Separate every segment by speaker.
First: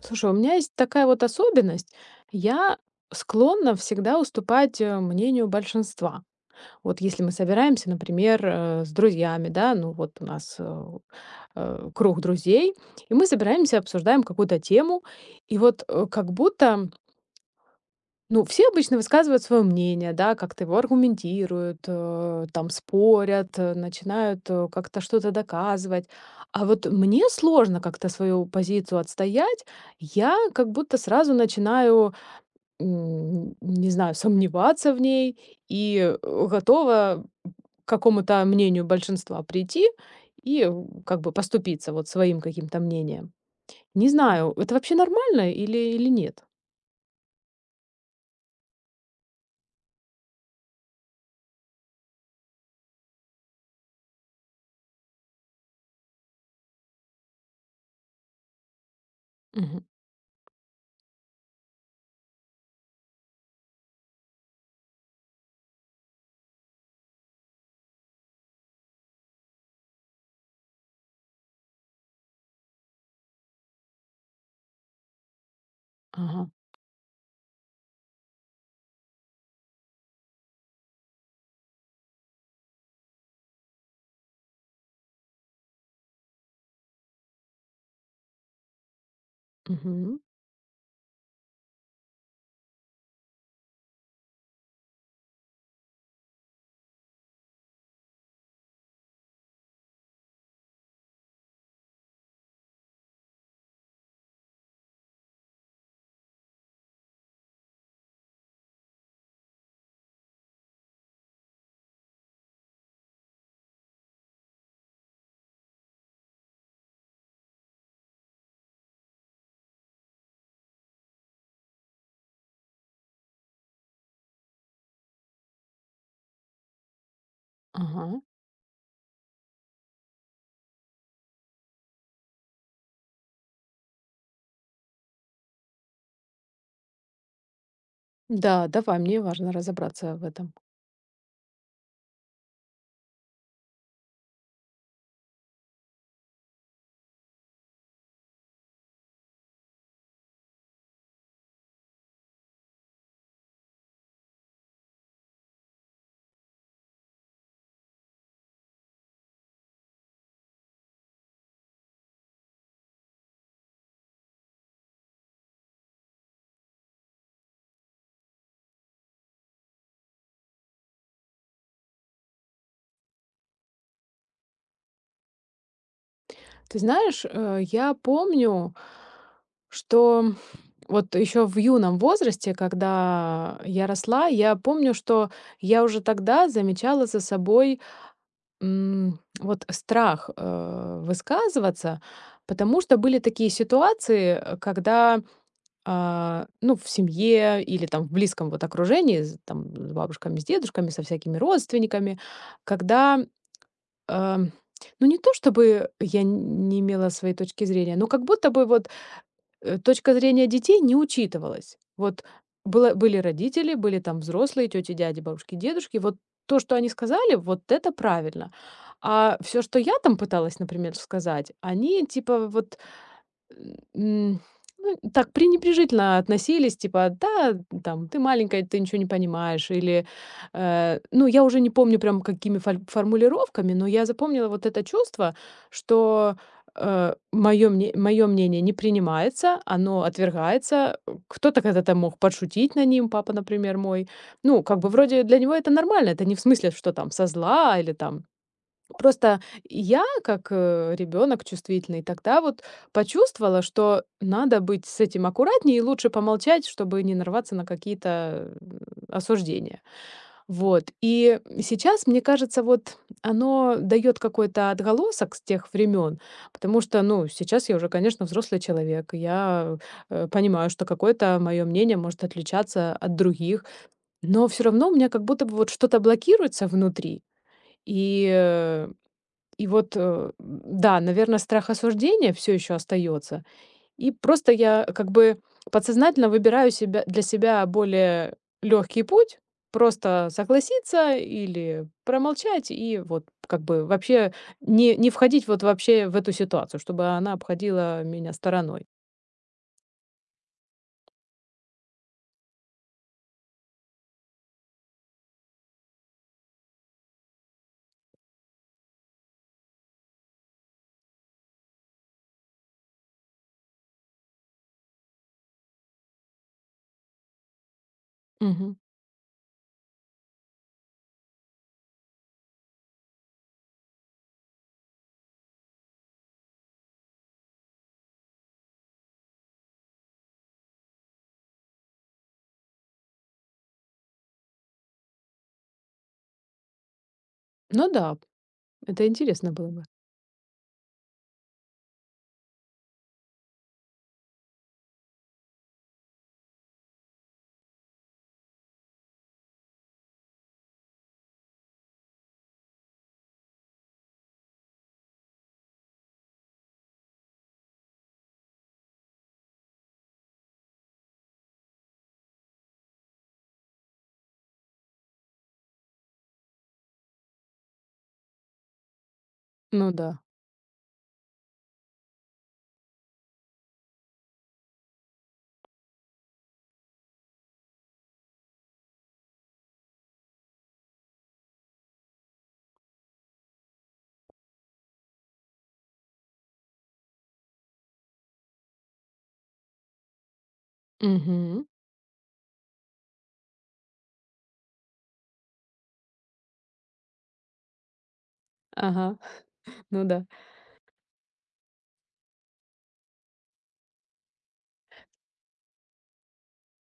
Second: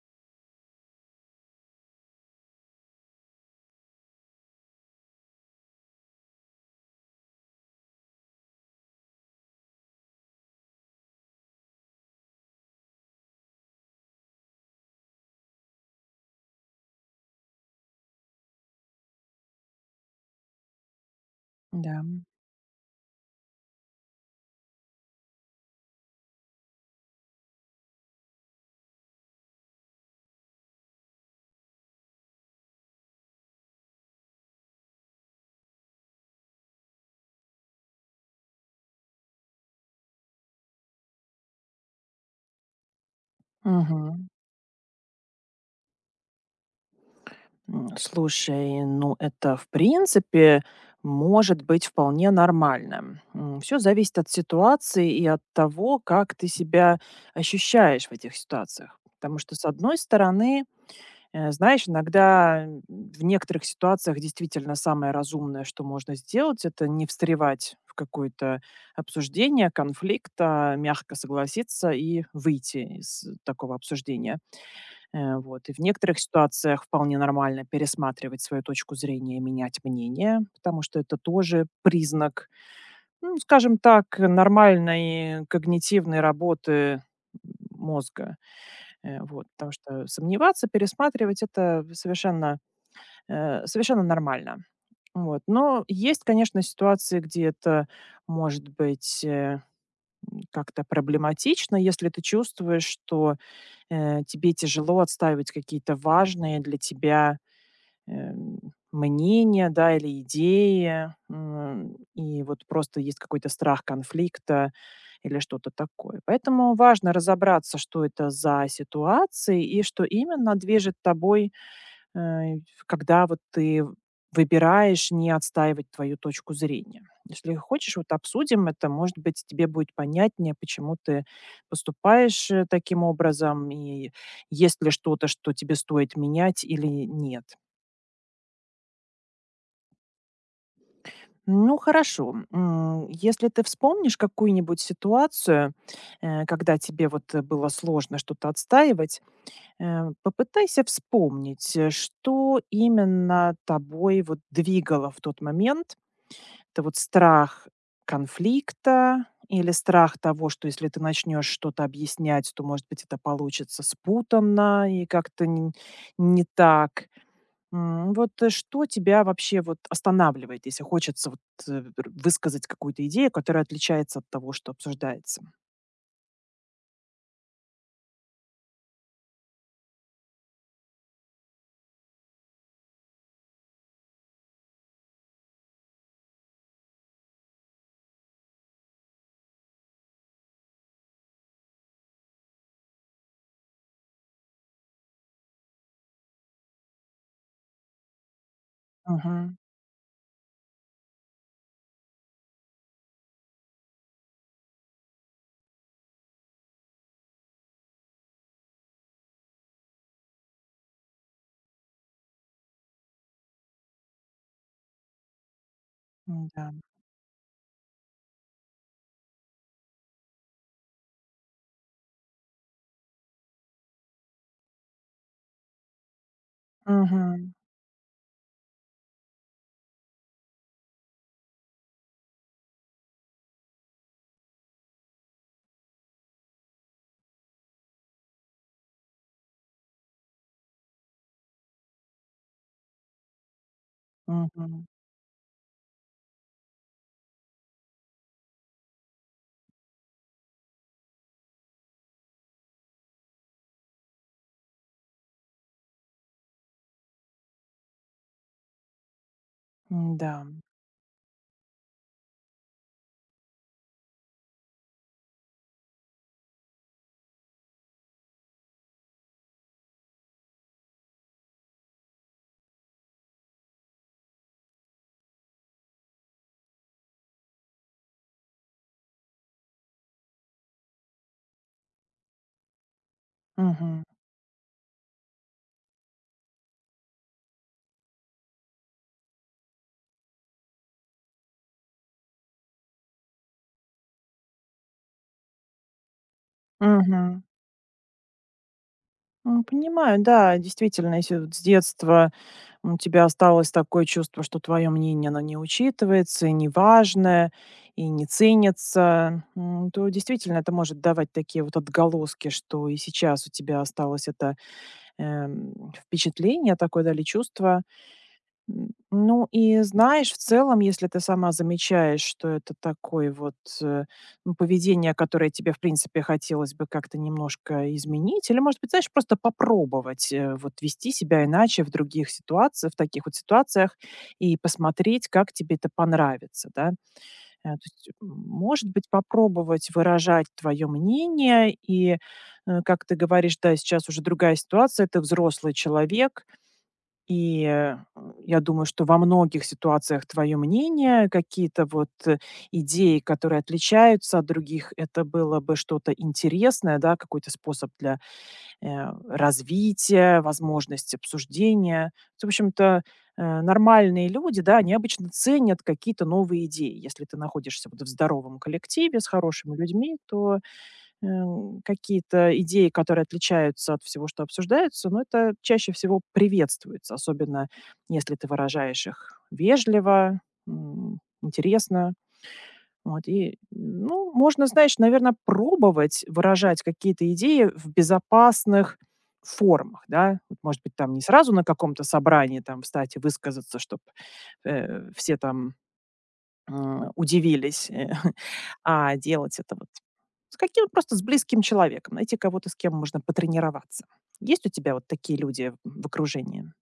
Speaker 1: Слушай, у меня есть такая вот особенность. Я склонна всегда уступать мнению большинства. Вот если мы собираемся, например, с друзьями, да, ну вот у нас круг друзей, и мы собираемся, обсуждаем какую-то тему, и вот как будто ну, все обычно высказывают свое мнение, да, как-то его аргументируют,
Speaker 2: Да.
Speaker 1: там спорят, начинают как-то что-то доказывать. А вот мне сложно как-то свою позицию отстоять. Я как будто сразу начинаю, не знаю, сомневаться в ней и готова к какому-то мнению большинства прийти и как бы поступиться вот своим каким-то мнением. Не
Speaker 2: Мгм.
Speaker 1: знаю, это вообще нормально или нет?
Speaker 2: Слушай, ну это в принципе может быть вполне нормально. Все зависит от ситуации и от того, как ты себя ощущаешь в этих ситуациях. Потому что, с
Speaker 1: Мгм.
Speaker 2: одной стороны, знаешь, иногда в некоторых ситуациях действительно самое разумное, что можно сделать, это не встревать в какое-то обсуждение, конфликт, а мягко согласиться и выйти из такого обсуждения. И в некоторых
Speaker 1: Ага.
Speaker 2: ситуациях вполне нормально пересматривать свою точку зрения, менять мнение, потому что это тоже признак, ну, скажем так, нормальной когнитивной работы мозга. Потому что
Speaker 1: Мгм.
Speaker 2: сомневаться, пересматривать- это совершенно, совершенно нормально. Вот. Но есть, конечно, ситуации, где это может быть, как-то проблематично, если ты чувствуешь, что тебе тяжело отстаивать какие-то важные для тебя, эм, мнения, да, или идеи, и вот просто есть какой-то страх конфликта или что-то такое. Поэтому важно разобраться, что это за ситуации и что именно движет тобой. Э, Когда вот ты выбираешь не отстаивать твою точку зрения. Если хочешь, вот
Speaker 1: Ага.
Speaker 2: обсудим это, может быть, тебе будет понятнее, почему ты поступаешь таким образом, и есть ли что-то, что тебе стоит менять или нет.
Speaker 1: Да, давай, мне важно разобраться в этом.
Speaker 2: Ну хорошо, если ты вспомнишь какую-нибудь ситуацию, когда тебе вот было сложно что-то отстаивать, попытайся вспомнить, что именно тобой вот двигало в тот момент. Это вот страх конфликта или страх того, что если ты начнешь что-то объяснять, то, может быть, это получится спутанно и как-то не так. Вот, что тебя вообще вот останавливает, если хочется вот э, высказать какую-то идею, которая отличается от того, что обсуждается?
Speaker 1: Ты знаешь, я помню, что вот еще в юном возрасте, когда я росла, я помню, что я уже тогда замечала за собой, вот страх, высказываться, потому что были такие ситуации, когда, а, ну, в семье или там в близком вот окружении, с
Speaker 2: Мгм.
Speaker 1: там с бабушками, с дедушками, со всякими родственниками, когда Ам, ну, не то чтобы я н не имела своей точки зрения, но как будто бы вот, точка зрения детей не учитывалась. Вот было были родители, были там взрослые, тети, дяди, бабушки, дедушки. Вот то,
Speaker 2: Да.
Speaker 1: что они сказали, вот это правильно. А все, что я там пыталась, например, сказать, они типа вот М, ну, так пренебрежительно относились, типа:
Speaker 2: Мгм.
Speaker 1: "Да, там, ты маленькая, ты ничего не понимаешь". Или, э, ну, я уже не помню, прям какими фоль формулировками, но я запомнила вот это чувство, что, мое моё мнение не принимается, оно отвергается. Кто-то когда-то мог подшутить на ним, папа, например, мой. Ну, как
Speaker 2: Мгм.
Speaker 1: бы вроде для него это нормально, это не в смысле, что там со зла или там просто я, как, ребенок чувствительный, тогда вот почувствовала, что надо быть с этим аккуратнее и лучше помолчать, чтобы не нарваться на какие-то, осуждения.
Speaker 2: Да.
Speaker 1: Вот. И сейчас, мне кажется, вот оно дает какой-то отголосок с тех времен, потому что, ну, сейчас я уже, конечно, взрослый человек, и я, понимаю, что какое-то мое мнение может отличаться от других, но все равно у меня как будто бы вот что-то блокируется внутри. И, э и вот, да, наверное, страх осуждения все еще остается.
Speaker 2: Мгм.
Speaker 1: И просто я как бы подсознательно выбираю себя для себя более легкий путь, просто согласиться или промолчать и вот как бы вообще не входить вот вообще в эту ситуацию, чтобы она
Speaker 2: Мгм.
Speaker 1: обходила меня стороной.
Speaker 2: Понимаю, да, действительно, если вот с детства у тебя осталось такое чувство, что твое мнение, оно не учитывается, и не важное, и не ценится, то действительно это может давать такие вот отголоски, что и сейчас у тебя осталось это впечатление такое, да, чувство.
Speaker 1: Мгм.
Speaker 2: Ну и знаешь, в целом, если ты сама замечаешь, что это такое вот, э, ну, поведение, которое тебе, в принципе, хотелось бы как-то немножко изменить, или, может быть, знаешь, просто попробовать, вот вести себя иначе в других ситуациях, в таких вот ситуациях и посмотреть, как тебе это понравится, да. То
Speaker 1: Ну
Speaker 2: есть,
Speaker 1: да,
Speaker 2: может быть,
Speaker 1: это интересно было бы.
Speaker 2: попробовать выражать твое мнение и, как ты говоришь, да, сейчас уже другая ситуация, ты взрослый человек, и, я думаю, что во многих ситуациях твое мнение, какие-то вот, идеи, которые отличаются от других, это было бы что-то интересное, да, какой-то способ для, э, развития, возможность обсуждения. В общем-то, нормальные люди, да, они обычно ценят какие-то новые идеи. Если ты находишься вот в здоровом коллективе с хорошими
Speaker 1: Ну да.
Speaker 2: людьми, то какие-то идеи, которые отличаются от всего, что обсуждается, но это чаще всего приветствуется, особенно если ты выражаешь их вежливо, интересно. Вот, и, ну, можно, знаешь, наверное, пробовать выражать какие-то идеи в безопасных формах, да. Вот, может быть, там не сразу на
Speaker 1: Мгм.
Speaker 2: каком-то собрании там встать и высказаться, чтобы все там удивились, а
Speaker 1: Ага.
Speaker 2: делать это вот
Speaker 1: Ну да.
Speaker 2: с каким просто с близким человеком, найти кого-то, с кем можно потренироваться. Есть у тебя вот такие люди в окружении?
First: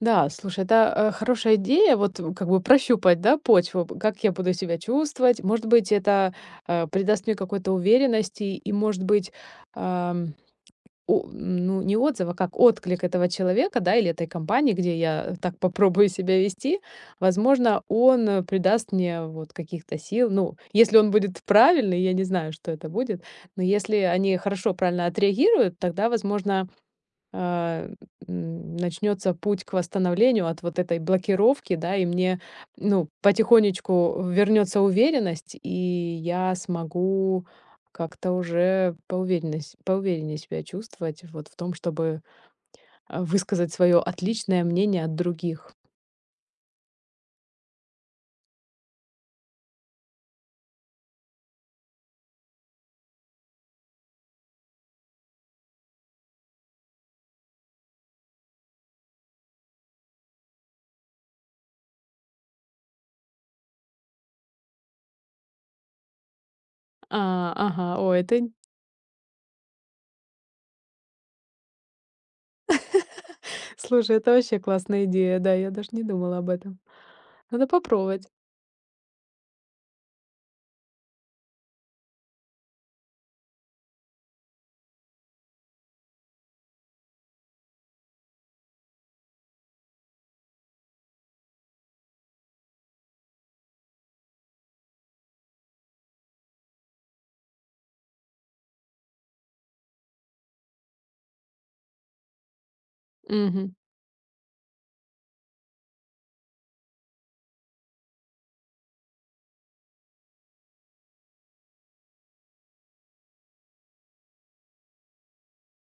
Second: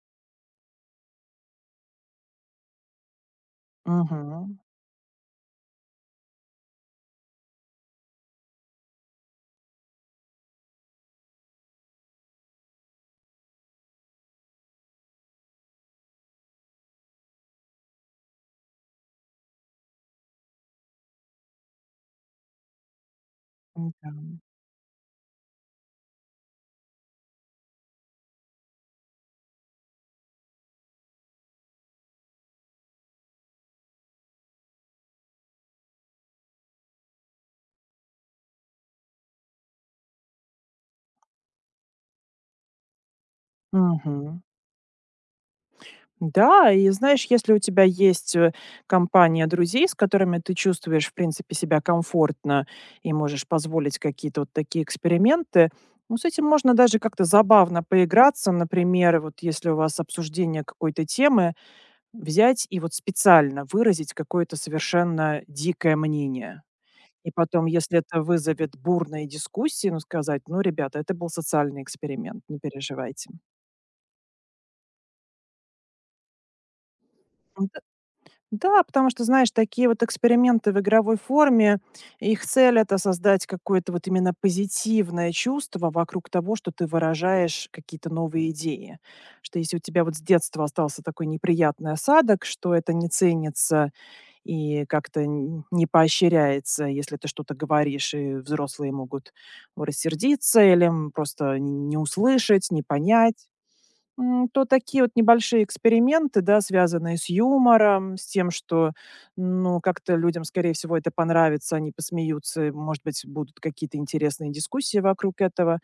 Speaker 1: Да, слушай, это, хорошая идея, вот, как бы прощупать, да, почву, б как я буду
Speaker 2: Мгм.
Speaker 1: себя чувствовать. Может быть, это, придаст мне какой-то уверенности и, может быть, ам, о ну, не отзыв, а как отклик этого человека, да, или этой компании, где я так попробую себя вести. Возможно, он, придаст мне вот каких-то сил. Ну, если он будет правильный, я не знаю, что это будет, но если
Speaker 2: Да.
Speaker 1: они хорошо, правильно отреагируют, тогда, возможно а, начнется путь к восстановлению от вот этой блокировки, да, и мне, ну, потихонечку вернется уверенность, и я смогу как-то уже поувереннее, поувереннее себя чувствовать вот в том, чтобы высказать свое
Speaker 2: Мгм.
Speaker 1: отличное мнение от других.
Speaker 2: Да, и знаешь, если у тебя есть, компания друзей, с которыми ты чувствуешь, в принципе, себя комфортно и можешь позволить какие-то вот такие эксперименты, ну, с этим можно даже как-то забавно поиграться. Например, вот если у вас обсуждение какой-то темы, взять и вот специально выразить какое-то совершенно дикое мнение. И
Speaker 1: А,
Speaker 2: потом,
Speaker 1: ага,
Speaker 2: если
Speaker 1: ой,
Speaker 2: это
Speaker 1: это, ин-
Speaker 2: вызовет бурные дискуссии, ну, сказать: "Ну, ребята, это был социальный эксперимент, не переживайте".
Speaker 1: слушай, это вообще классная идея, да, я даже не думала об этом.
Speaker 2: М,
Speaker 1: Надо
Speaker 2: Д
Speaker 1: попробовать.
Speaker 2: Да, потому что, знаешь, такие вот эксперименты в игровой форме, их цель- это создать какое-то вот именно позитивное чувство вокруг того, что ты выражаешь какие-то новые идеи. Что если у тебя вот с детства остался такой неприятный осадок, что это не ценится и как-то н не поощряется, если ты что-то говоришь, и взрослые могут рассердиться или, просто не услышать, не понять.
Speaker 1: Мгм.
Speaker 2: То такие вот небольшие эксперименты, да, связанные с юмором, с тем, что, ну, как-то людям, скорее всего, это понравится, они посмеются, и, может быть, будут какие-то интересные дискуссии вокруг этого.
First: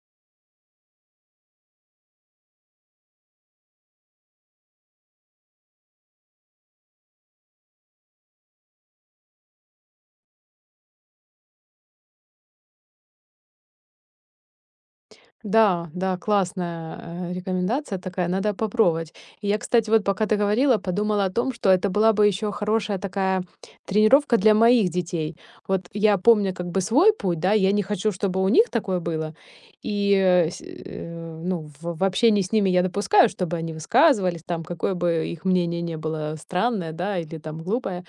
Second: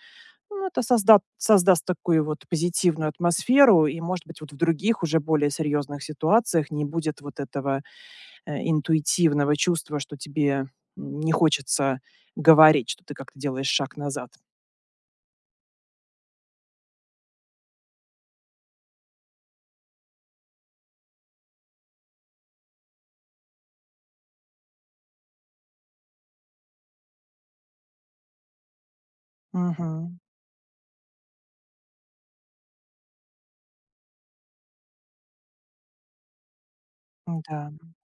Speaker 2: Ну, это создаст такую вот позитивную атмосферу, и, может быть, вот в других, уже более серьезных ситуациях не будет вот этого интуитивного чувства, что тебе не хочется говорить, что ты как-то делаешь шаг назад.
Speaker 1: Да, да, классная, рекомендация такая, надо попробовать. И я, кстати, вот пока ты говорила, подумала о том, что это была бы еще хорошая такая тренировка для моих детей. Вот я помню как бы свой путь, да, я не хочу, чтобы у них такое было.
Speaker 2: Мгм.
Speaker 1: Ну, в общении с ними я допускаю, чтобы они высказывались, там, какое бы их мнение не было странное, да, или там
Speaker 2: Да.
Speaker 1: глупое.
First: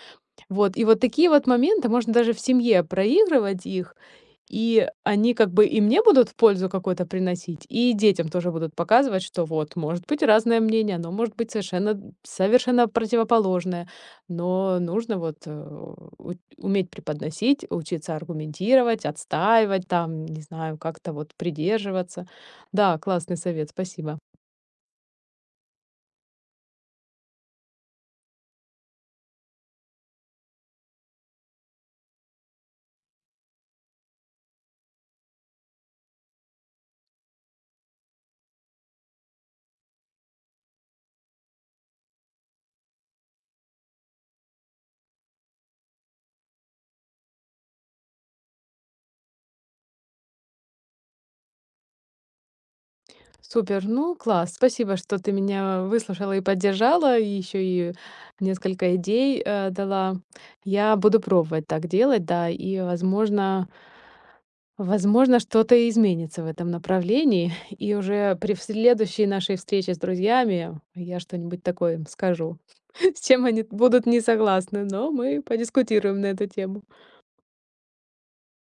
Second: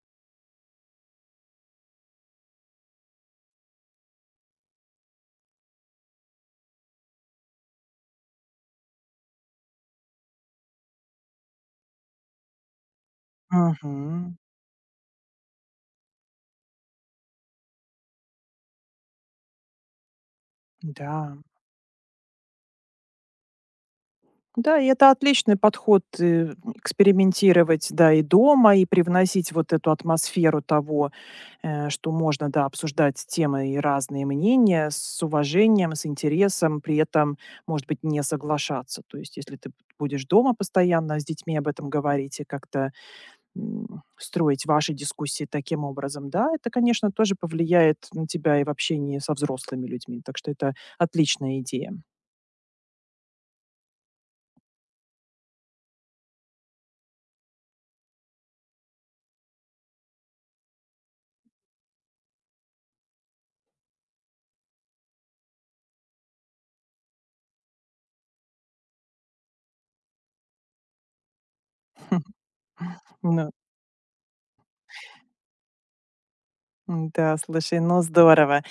Speaker 1: Вот, и вот такие вот моменты можно даже в семье проигрывать их, и они как бы и мне будут в пользу какой-то приносить, и детям тоже будут показывать, что вот может быть разное мнение, оно может быть совершенно противоположное,
Speaker 2: Мгм.
Speaker 1: но нужно вот, э, у уметь преподносить, учиться аргументировать, отстаивать там, не знаю, как-то вот
Speaker 2: Да.
Speaker 1: придерживаться. Да, классный совет, спасибо.
Speaker 2: Да, и это отличный подход, экспериментировать, да, и дома, и привносить вот эту атмосферу того, что можно, да, обсуждать темы и разные мнения с уважением, с интересом, при этом, может быть, не соглашаться. То есть, если ты будешь дома постоянно с детьми об этом говорить и как-то строить ваши дискуссии таким образом, да, это, конечно, тоже повлияет на тебя и в общении со взрослыми людьми. Так что это отличная идея.
Speaker 1: Супер, ну класс, спасибо, что ты меня выслушала и поддержала, и еще и несколько идей дала. Я буду пробовать так делать, да, и возможно, что-то и изменится в этом направлении, и уже при в следующей нашей встрече с друзьями я что-нибудь такое им скажу, с чем
Speaker 2: Ну,
Speaker 1: они будут не согласны, но мы подискутируем на эту тему.
Speaker 2: да, слушай, ну здорово.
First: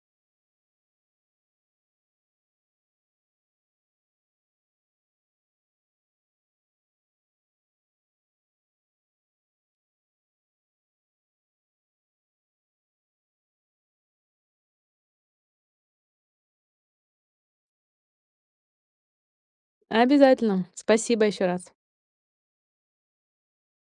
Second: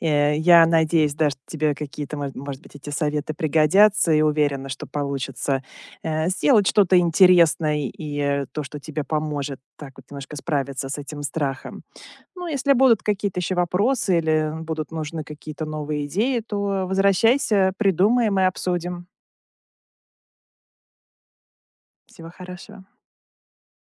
Speaker 2: Я надеюсь, да, что тебе какие-то, может быть, эти советы пригодятся и уверена, что получится сделать что-то интересное и то, что тебе поможет так вот немножко справиться с этим страхом. Ну, если будут какие-то еще вопросы или будут нужны какие-то новые идеи, то возвращайся, придумаем и обсудим.
Speaker 1: Обязательно. Спасибо еще раз.
Speaker 2: Всего хорошего.